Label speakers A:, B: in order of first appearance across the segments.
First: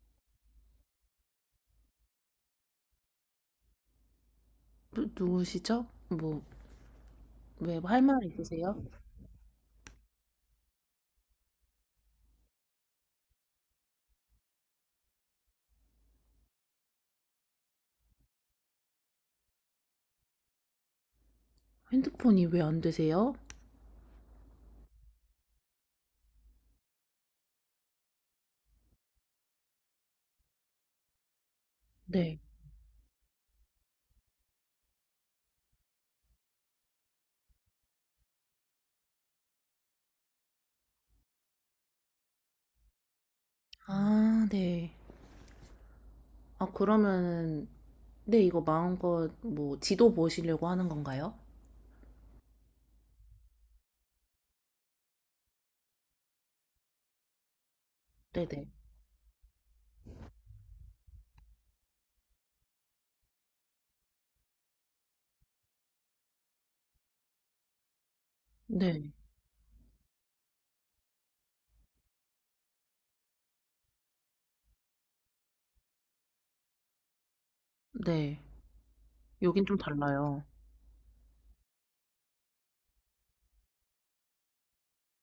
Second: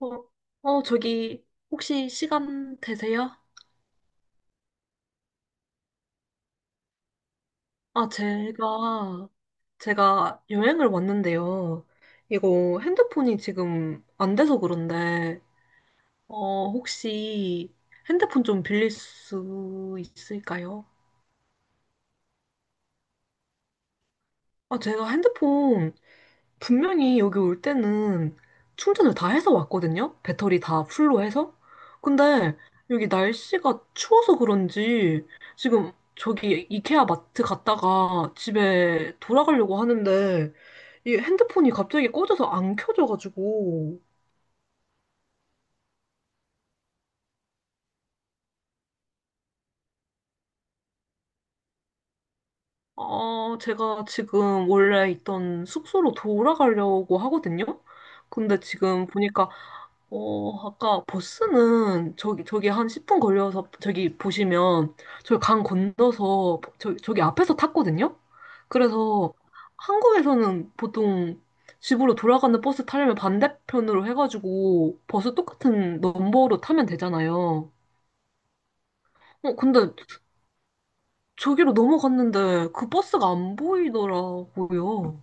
A: 어, 어, 저기, 혹시 시간 되세요?
B: 누구시죠? 뭐, 왜 할
A: 아,
B: 말 있으세요?
A: 제가, 제가 여행을 왔는데요. 이거 핸드폰이 지금 안 돼서 그런데, 혹시 핸드폰 좀 빌릴 수 있을까요?
B: 핸드폰이 왜 안 되세요?
A: 제가 핸드폰 분명히 여기 올 때는 충전을 다 해서 왔거든요? 배터리 다 풀로 해서?
B: 네.
A: 근데 여기 날씨가 추워서 그런지 지금 저기 이케아 마트 갔다가 집에 돌아가려고 하는데 이 핸드폰이 갑자기 꺼져서 안 켜져가지고.
B: 아, 네. 아, 그러면은, 네, 이거 마음껏 뭐 지도 보시려고 하는 건가요?
A: 제가 지금 원래 있던 숙소로 돌아가려고 하거든요. 근데
B: 네네.
A: 지금 보니까, 아까 버스는 저기 한 10분 걸려서 저기 보시면 저기 강 건너서 저기 앞에서 탔거든요.
B: 네. 네.
A: 그래서 한국에서는 보통 집으로 돌아가는 버스 타려면 반대편으로 해가지고 버스 똑같은 넘버로 타면 되잖아요.
B: 네. 여긴 좀
A: 근데
B: 달라요.
A: 저기로 넘어갔는데 그 버스가 안 보이더라고요.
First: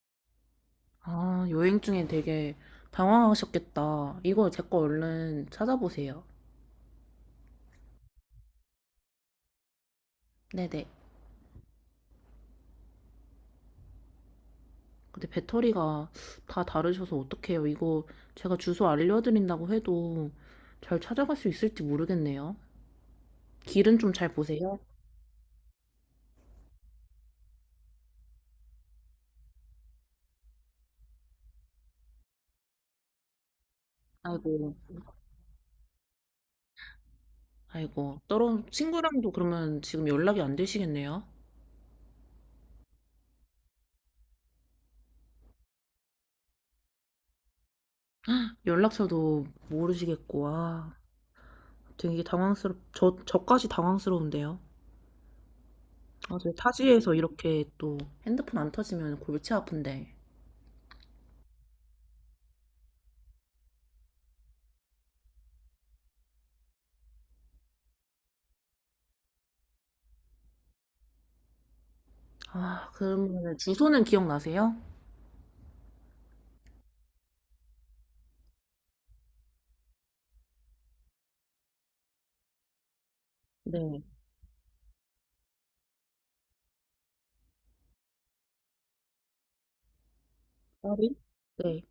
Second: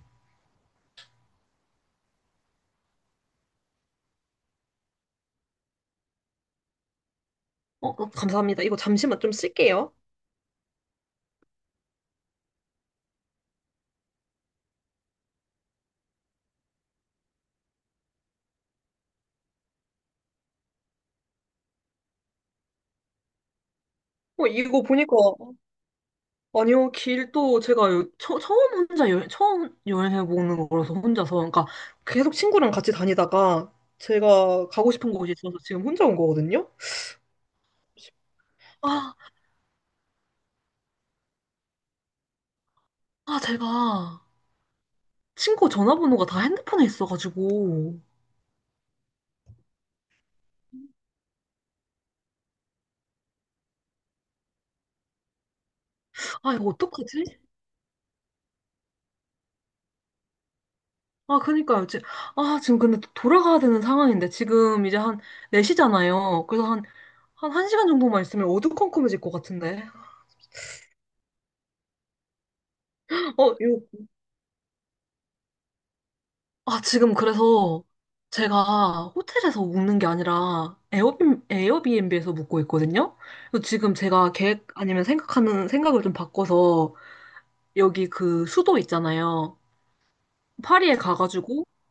B: 아, 여행 중에 되게 당황하셨겠다. 이거 제 거 얼른 찾아보세요.
A: 어, 감사합니다. 이거 잠시만 좀 쓸게요.
B: 네네. 근데 배터리가 다 다르셔서 어떡해요. 이거 제가 주소 알려드린다고 해도 잘 찾아갈 수 있을지 모르겠네요. 길은 좀 잘 보세요?
A: 이거 보니까, 아니요, 길도 처음 처음 여행해보는 거라서 혼자서. 그러니까 계속 친구랑 같이 다니다가 제가
B: 아이고,
A: 가고 싶은 곳이 있어서 지금 혼자 온 거거든요?
B: 아이고. 떨어
A: 아,
B: 친구랑도 그러면 지금 연락이 안 되시겠네요?
A: 제가 친구 전화번호가 다 핸드폰에 있어가지고.
B: 연락처도 모르시겠고, 아, 저까지 당황스러운데요? 아, 저
A: 아, 이거
B: 타지에서
A: 어떡하지?
B: 이렇게 또 핸드폰 안 터지면 골치 아픈데.
A: 아, 그니까요. 아, 지금 근데 또 돌아가야 되는 상황인데, 지금 이제 한 4시잖아요. 그래서 한 1시간 정도만 있으면 어두컴컴해질 것 같은데.
B: 아,
A: 어,
B: 그러면
A: 이거
B: 주소는 기억나세요?
A: 지금 그래서 제가 호텔에서 묵는 게 아니라 에어비앤비에서 묵고 있거든요. 그래서 지금
B: 네.
A: 제가 계획 아니면 생각하는 생각을 좀 바꿔서 여기 그 수도 있잖아요. 파리에
B: 파리?
A: 가가지고
B: 네.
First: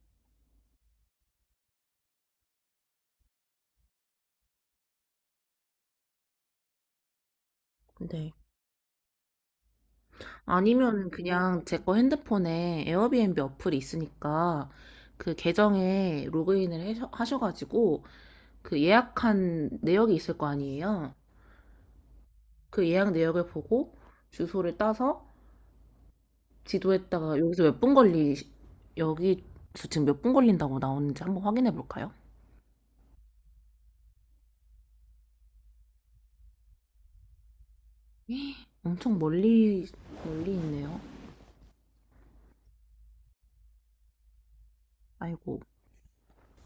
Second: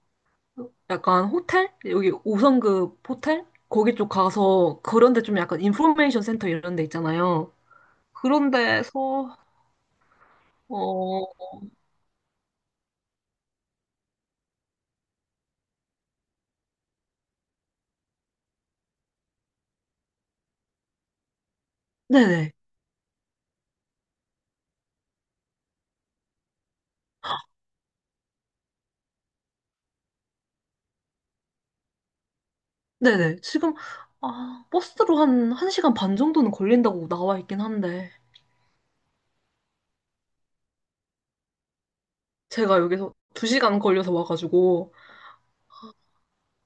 A: 약간 호텔? 여기 5성급 호텔? 거기 쪽 가서 그런데 좀 약간 인포메이션 센터 이런 데 있잖아요.
B: 네.
A: 그런 데서,
B: 아니면
A: 어,
B: 그냥 제 거 핸드폰에 에어비앤비 어플이 있으니까 그 계정에 로그인을 하셔가지고 그 예약한 내역이 있을 거 아니에요.
A: 네네.
B: 그 예약 내역을 보고 주소를 따서 지도에다가 여기 지금 몇 분 걸린다고 나오는지 한번 확인해 볼까요?
A: 네네. 아, 버스로 한 1시간 반 정도는 걸린다고 나와 있긴 한데.
B: 엄청 멀리, 멀리 있네요.
A: 제가 여기서 두 시간 걸려서 와가지고.
B: 아이고.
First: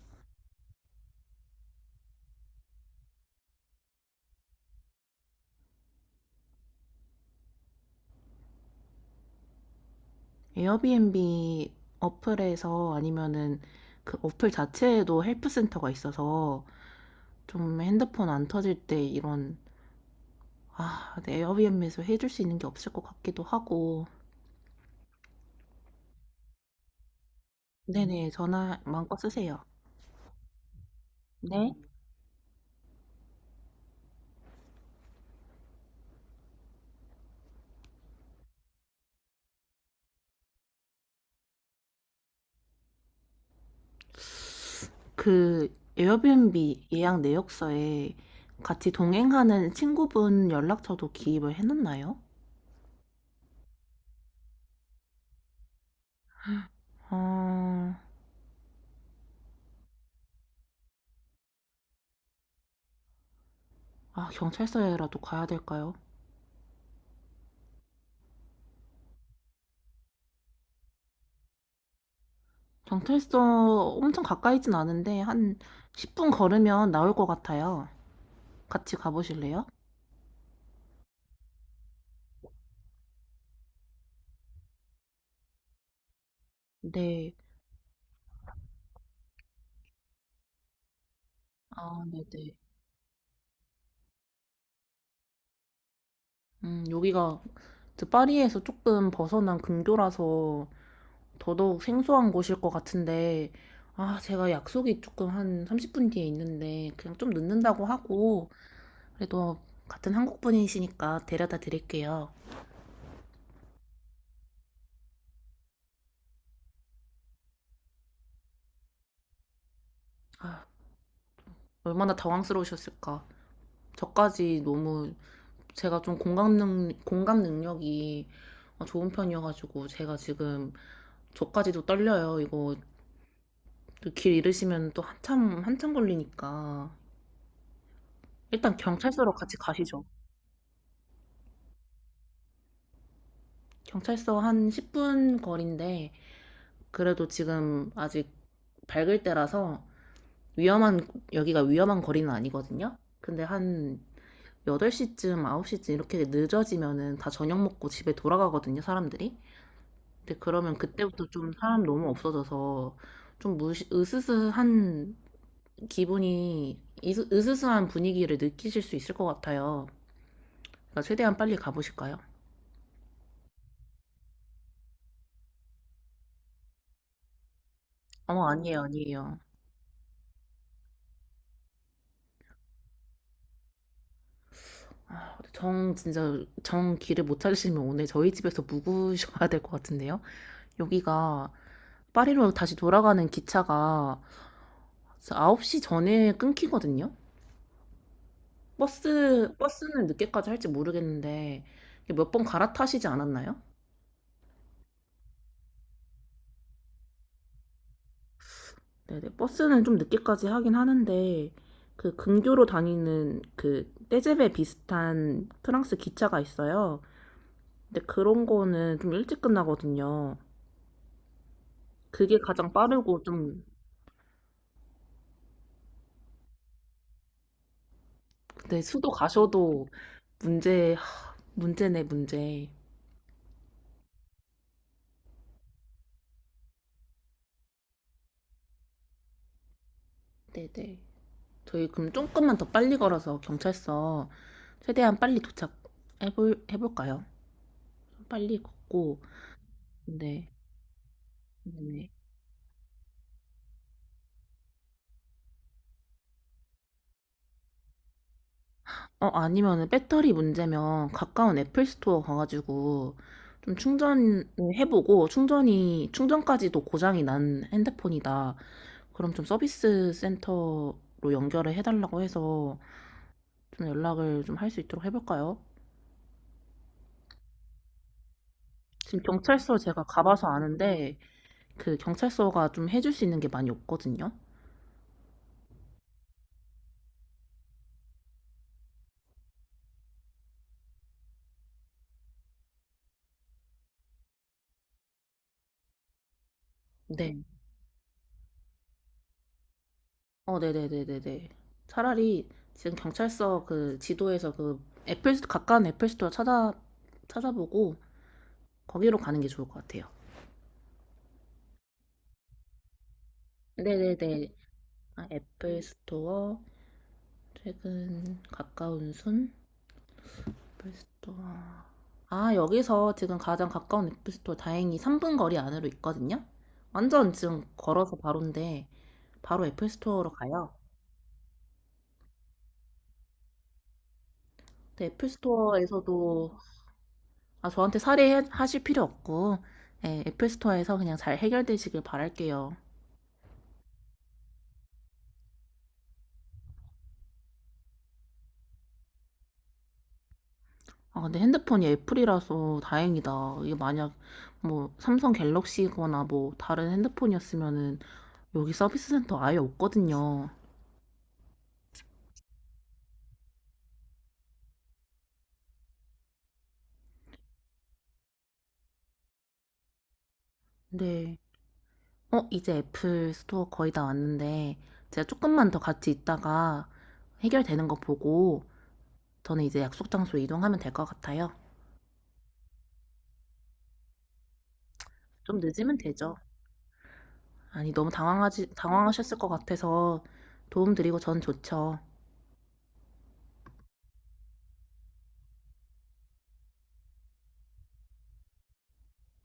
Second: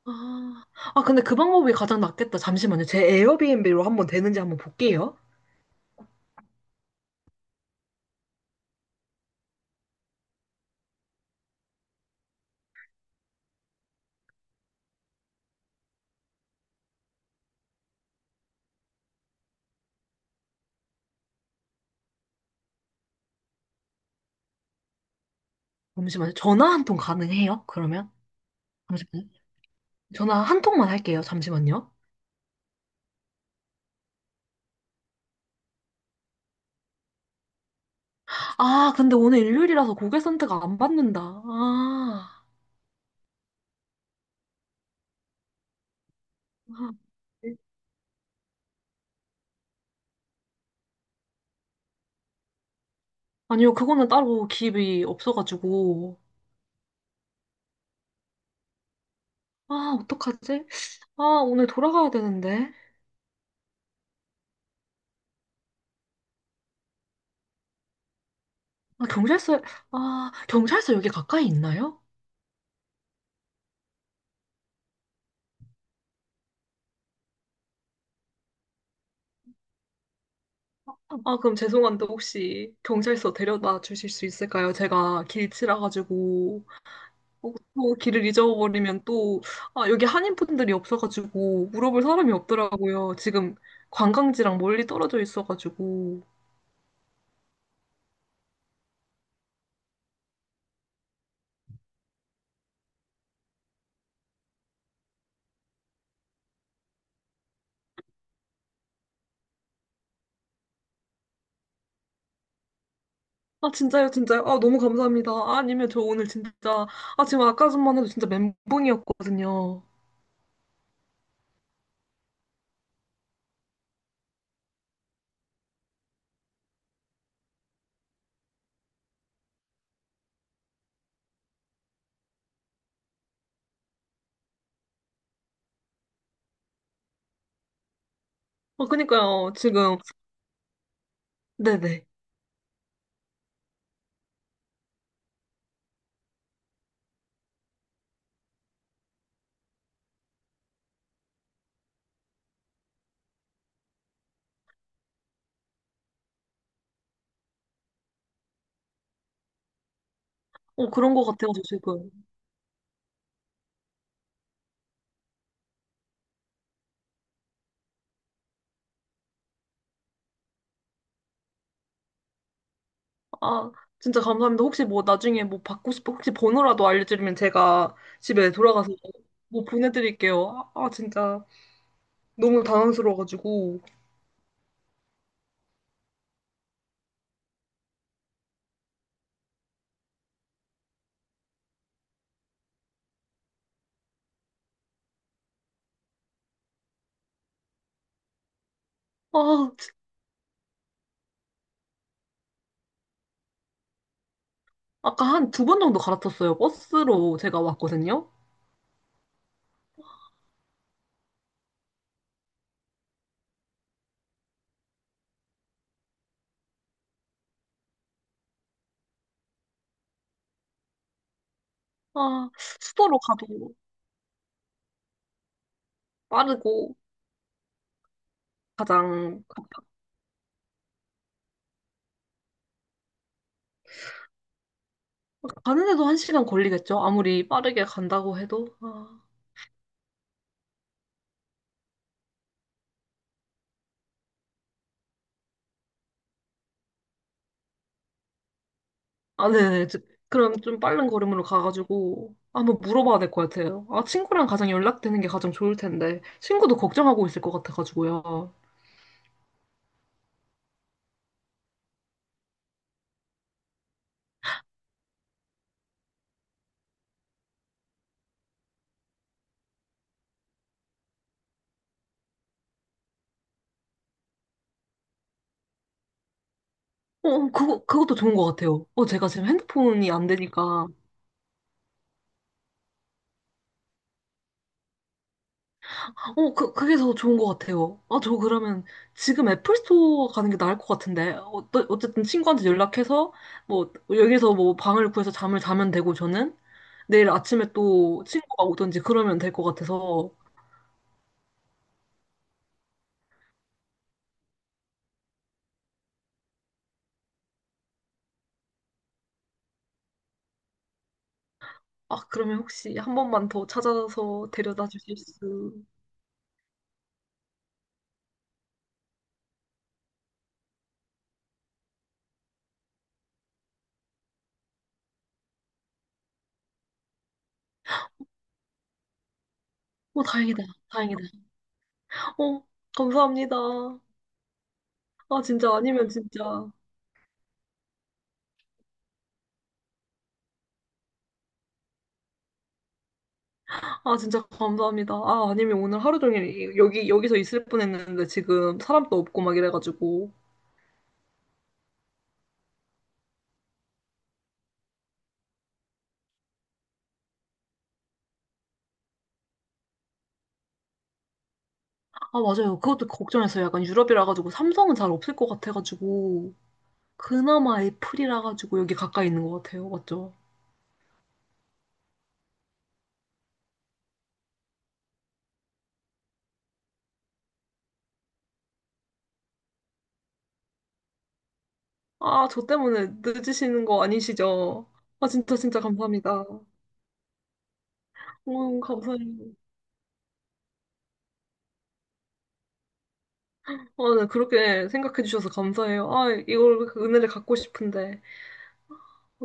A: 아, 근데 그 방법이 가장 낫겠다. 잠시만요. 제 에어비앤비로 한번 되는지 한번 볼게요.
B: 에어비앤비 어플에서 아니면은 그 어플 자체에도 헬프센터가 있어서 좀 핸드폰 안 터질 때 이런, 아, 네, 에어비앤비에서 해줄 수 있는 게 없을 것 같기도 하고.
A: 잠시만요. 전화 한 통 가능해요? 그러면?
B: 네네, 전화 마음껏
A: 잠시만요.
B: 쓰세요.
A: 전화 한 통만 할게요.
B: 네.
A: 잠시만요. 아, 근데 오늘 일요일이라서 고객센터가 안 받는다. 아.
B: 그 에어비앤비
A: 아,
B: 예약
A: 네.
B: 내역서에 같이 동행하는 친구분 연락처도 기입을 해놨나요?
A: 아니요, 그거는 따로 기입이 없어가지고.
B: 아,
A: 아, 어떡하지? 아, 오늘 돌아가야 되는데.
B: 아, 경찰서에라도 가야 될까요?
A: 아, 경찰서, 아, 경찰서 여기 가까이 있나요?
B: 경찰서 엄청 가까이진 않은데 한 10분 걸으면 나올 것 같아요. 같이 가보실래요?
A: 아, 그럼 죄송한데 혹시 경찰서 데려다 주실 수 있을까요? 제가 길치라 가지고
B: 네.
A: 어, 또 길을 잊어버리면 또 아, 여기 한인분들이 없어가지고 물어볼
B: 아,
A: 사람이
B: 네네.
A: 없더라고요. 지금 관광지랑 멀리 떨어져 있어가지고.
B: 여기가 그 파리에서 조금 벗어난 근교라서 더더욱 생소한 곳일 것 같은데, 아, 제가 약속이 조금 한 30분 뒤에 있는데, 그냥 좀 늦는다고 하고, 그래도 같은 한국 분이시니까 데려다 드릴게요.
A: 아 진짜요, 진짜요? 아 너무 감사합니다. 아, 아니면 저 오늘 진짜 아 지금 아까 전만 해도 진짜 멘붕이었거든요.
B: 아, 얼마나 당황스러우셨을까. 저까지 너무 제가 좀 공감 능력이 좋은 편이어가지고, 제가 지금 저까지도 떨려요. 이거 또길 잃으시면 또 한참 걸리니까. 일단
A: 아
B: 경찰서로
A: 그니까요
B: 같이
A: 지금
B: 가시죠.
A: 네네.
B: 경찰서 한 10분 거리인데, 그래도 지금 아직 밝을 때라서 위험한, 여기가 위험한 거리는 아니거든요? 근데 한 8시쯤, 9시쯤 이렇게 늦어지면은 다 저녁 먹고 집에 돌아가거든요, 사람들이. 근데 그러면
A: 어 그런 것
B: 그때부터 좀
A: 같아가지고
B: 사람 너무
A: 지금.
B: 없어져서 으스스한 으스스한 분위기를 느끼실 수 있을 것 같아요. 그러니까 최대한 빨리 가보실까요?
A: 아, 진짜 감사합니다. 혹시 뭐 나중에 뭐 받고 싶어, 혹시 번호라도 알려드리면 제가
B: 어머,
A: 집에 돌아가서
B: 아니에요.
A: 뭐 보내드릴게요. 아, 진짜 너무 당황스러워가지고.
B: 아, 정 길을 못 찾으시면 오늘 저희 집에서 묵으셔야 될 것 같은데요? 여기가 파리로 다시 돌아가는 기차가 9시 전에 끊기거든요?
A: 아, 지-
B: 버스는 늦게까지 할지 모르겠는데, 몇 번 갈아타시지 않았나요?
A: 아까 한 두 번 정도 갈아탔어요. 버스로 제가 왔거든요.
B: 네네, 버스는 좀 늦게까지 하긴 하는데, 그 근교로 다니는 그 떼제베 비슷한 프랑스 기차가 있어요. 근데 그런 거는 좀 일찍 끝나거든요. 그게
A: 아,
B: 가장
A: 수도로
B: 빠르고 좀,
A: 가도 빠르고
B: 근데 수도
A: 가장, 가-
B: 가셔도 문제네, 문제.
A: 가는 데도 한 시간 걸리겠죠? 아무리 빠르게 간다고 해도. 아.
B: 네네. 저희 그럼 조금만 더 빨리 걸어서 경찰서 최대한 빨리 해볼까요? 빨리 걷고,
A: 아, 네네. 저-
B: 네.
A: 그럼 좀 빠른 걸음으로
B: 네.
A: 가가지고 한번 물어봐야 될 것 같아요. 아, 친구랑 가장 연락되는 게 가장 좋을 텐데, 친구도 걱정하고 있을 것 같아가지고요. 어,
B: 어, 아니면은 배터리 문제면 가까운 애플 스토어 가가지고 좀 충전을 해보고 충전까지도 고장이 난 핸드폰이다. 그럼 좀 서비스 센터로 연결을 해달라고 해서 좀 연락을 좀 할 수 있도록 해볼까요?
A: 어, 그것도 좋은 것 같아요. 어,
B: 지금
A: 제가 지금
B: 경찰서 제가
A: 핸드폰이 안
B: 가봐서
A: 되니까.
B: 아는데 그 경찰서가 좀 해줄 수 있는 게 많이 없거든요.
A: 어, 그게 더 좋은 것 같아요. 아, 저 그러면 지금 애플 스토어 가는 게 나을 것 같은데. 어, 어쨌든 친구한테 연락해서, 뭐, 여기서 뭐 방을 구해서 잠을 자면 되고, 저는 내일
B: 네.
A: 아침에 또 친구가 오든지 그러면 될 것 같아서.
B: 어, 네네네네네. 차라리 지금 경찰서 그 지도에서 그 가까운 애플 스토어 찾아보고 거기로 가는 게 좋을 것 같아요.
A: 아, 그러면 혹시 한 번만 더
B: 네네네.
A: 찾아서 데려다 주실
B: 아,
A: 수?
B: 최근 가까운 순, 애플 스토어. 아, 여기서 지금 가장 가까운 애플 스토어 다행히 3분 거리 안으로 있거든요? 완전 지금 걸어서 바로인데, 바로 애플
A: 어,
B: 스토어로
A: 다행이다.
B: 가요.
A: 다행이다. 어, 감사합니다.
B: 근데 애플
A: 아, 진짜 아니면 진짜.
B: 스토어에서도 아, 저한테 살해하실 필요 없고, 예, 애플 스토어에서 그냥 잘 해결되시길 바랄게요.
A: 아, 진짜 감사합니다. 아, 아니면 오늘 하루 종일 여기서 있을 뻔했는데 지금 사람도 없고 막 이래가지고.
B: 아, 근데 핸드폰이 애플이라서 다행이다. 이게 만약 뭐 삼성 갤럭시거나 뭐 다른 핸드폰이었으면은 여기 서비스 센터 아예 없거든요.
A: 아, 맞아요. 그것도 걱정했어요. 약간 유럽이라 가지고 삼성은 잘 없을 것 같아가지고. 그나마 애플이라 가지고 여기 가까이 있는 것 같아요. 맞죠?
B: 근데, 어, 이제 애플 스토어 거의 다 왔는데, 제가 조금만 더 같이 있다가 해결되는 거 보고, 저는 이제 약속 장소로 이동하면 될 것 같아요.
A: 아, 저 때문에 늦으시는 거 아니시죠?
B: 좀
A: 진짜
B: 늦으면 되죠.
A: 감사합니다.
B: 아니, 당황하셨을 것
A: 감사해요.
B: 같아서 도움드리고 전 좋죠.
A: 아, 네, 그렇게 생각해 주셔서 감사해요. 아, 이걸, 그 은혜를 갖고 싶은데.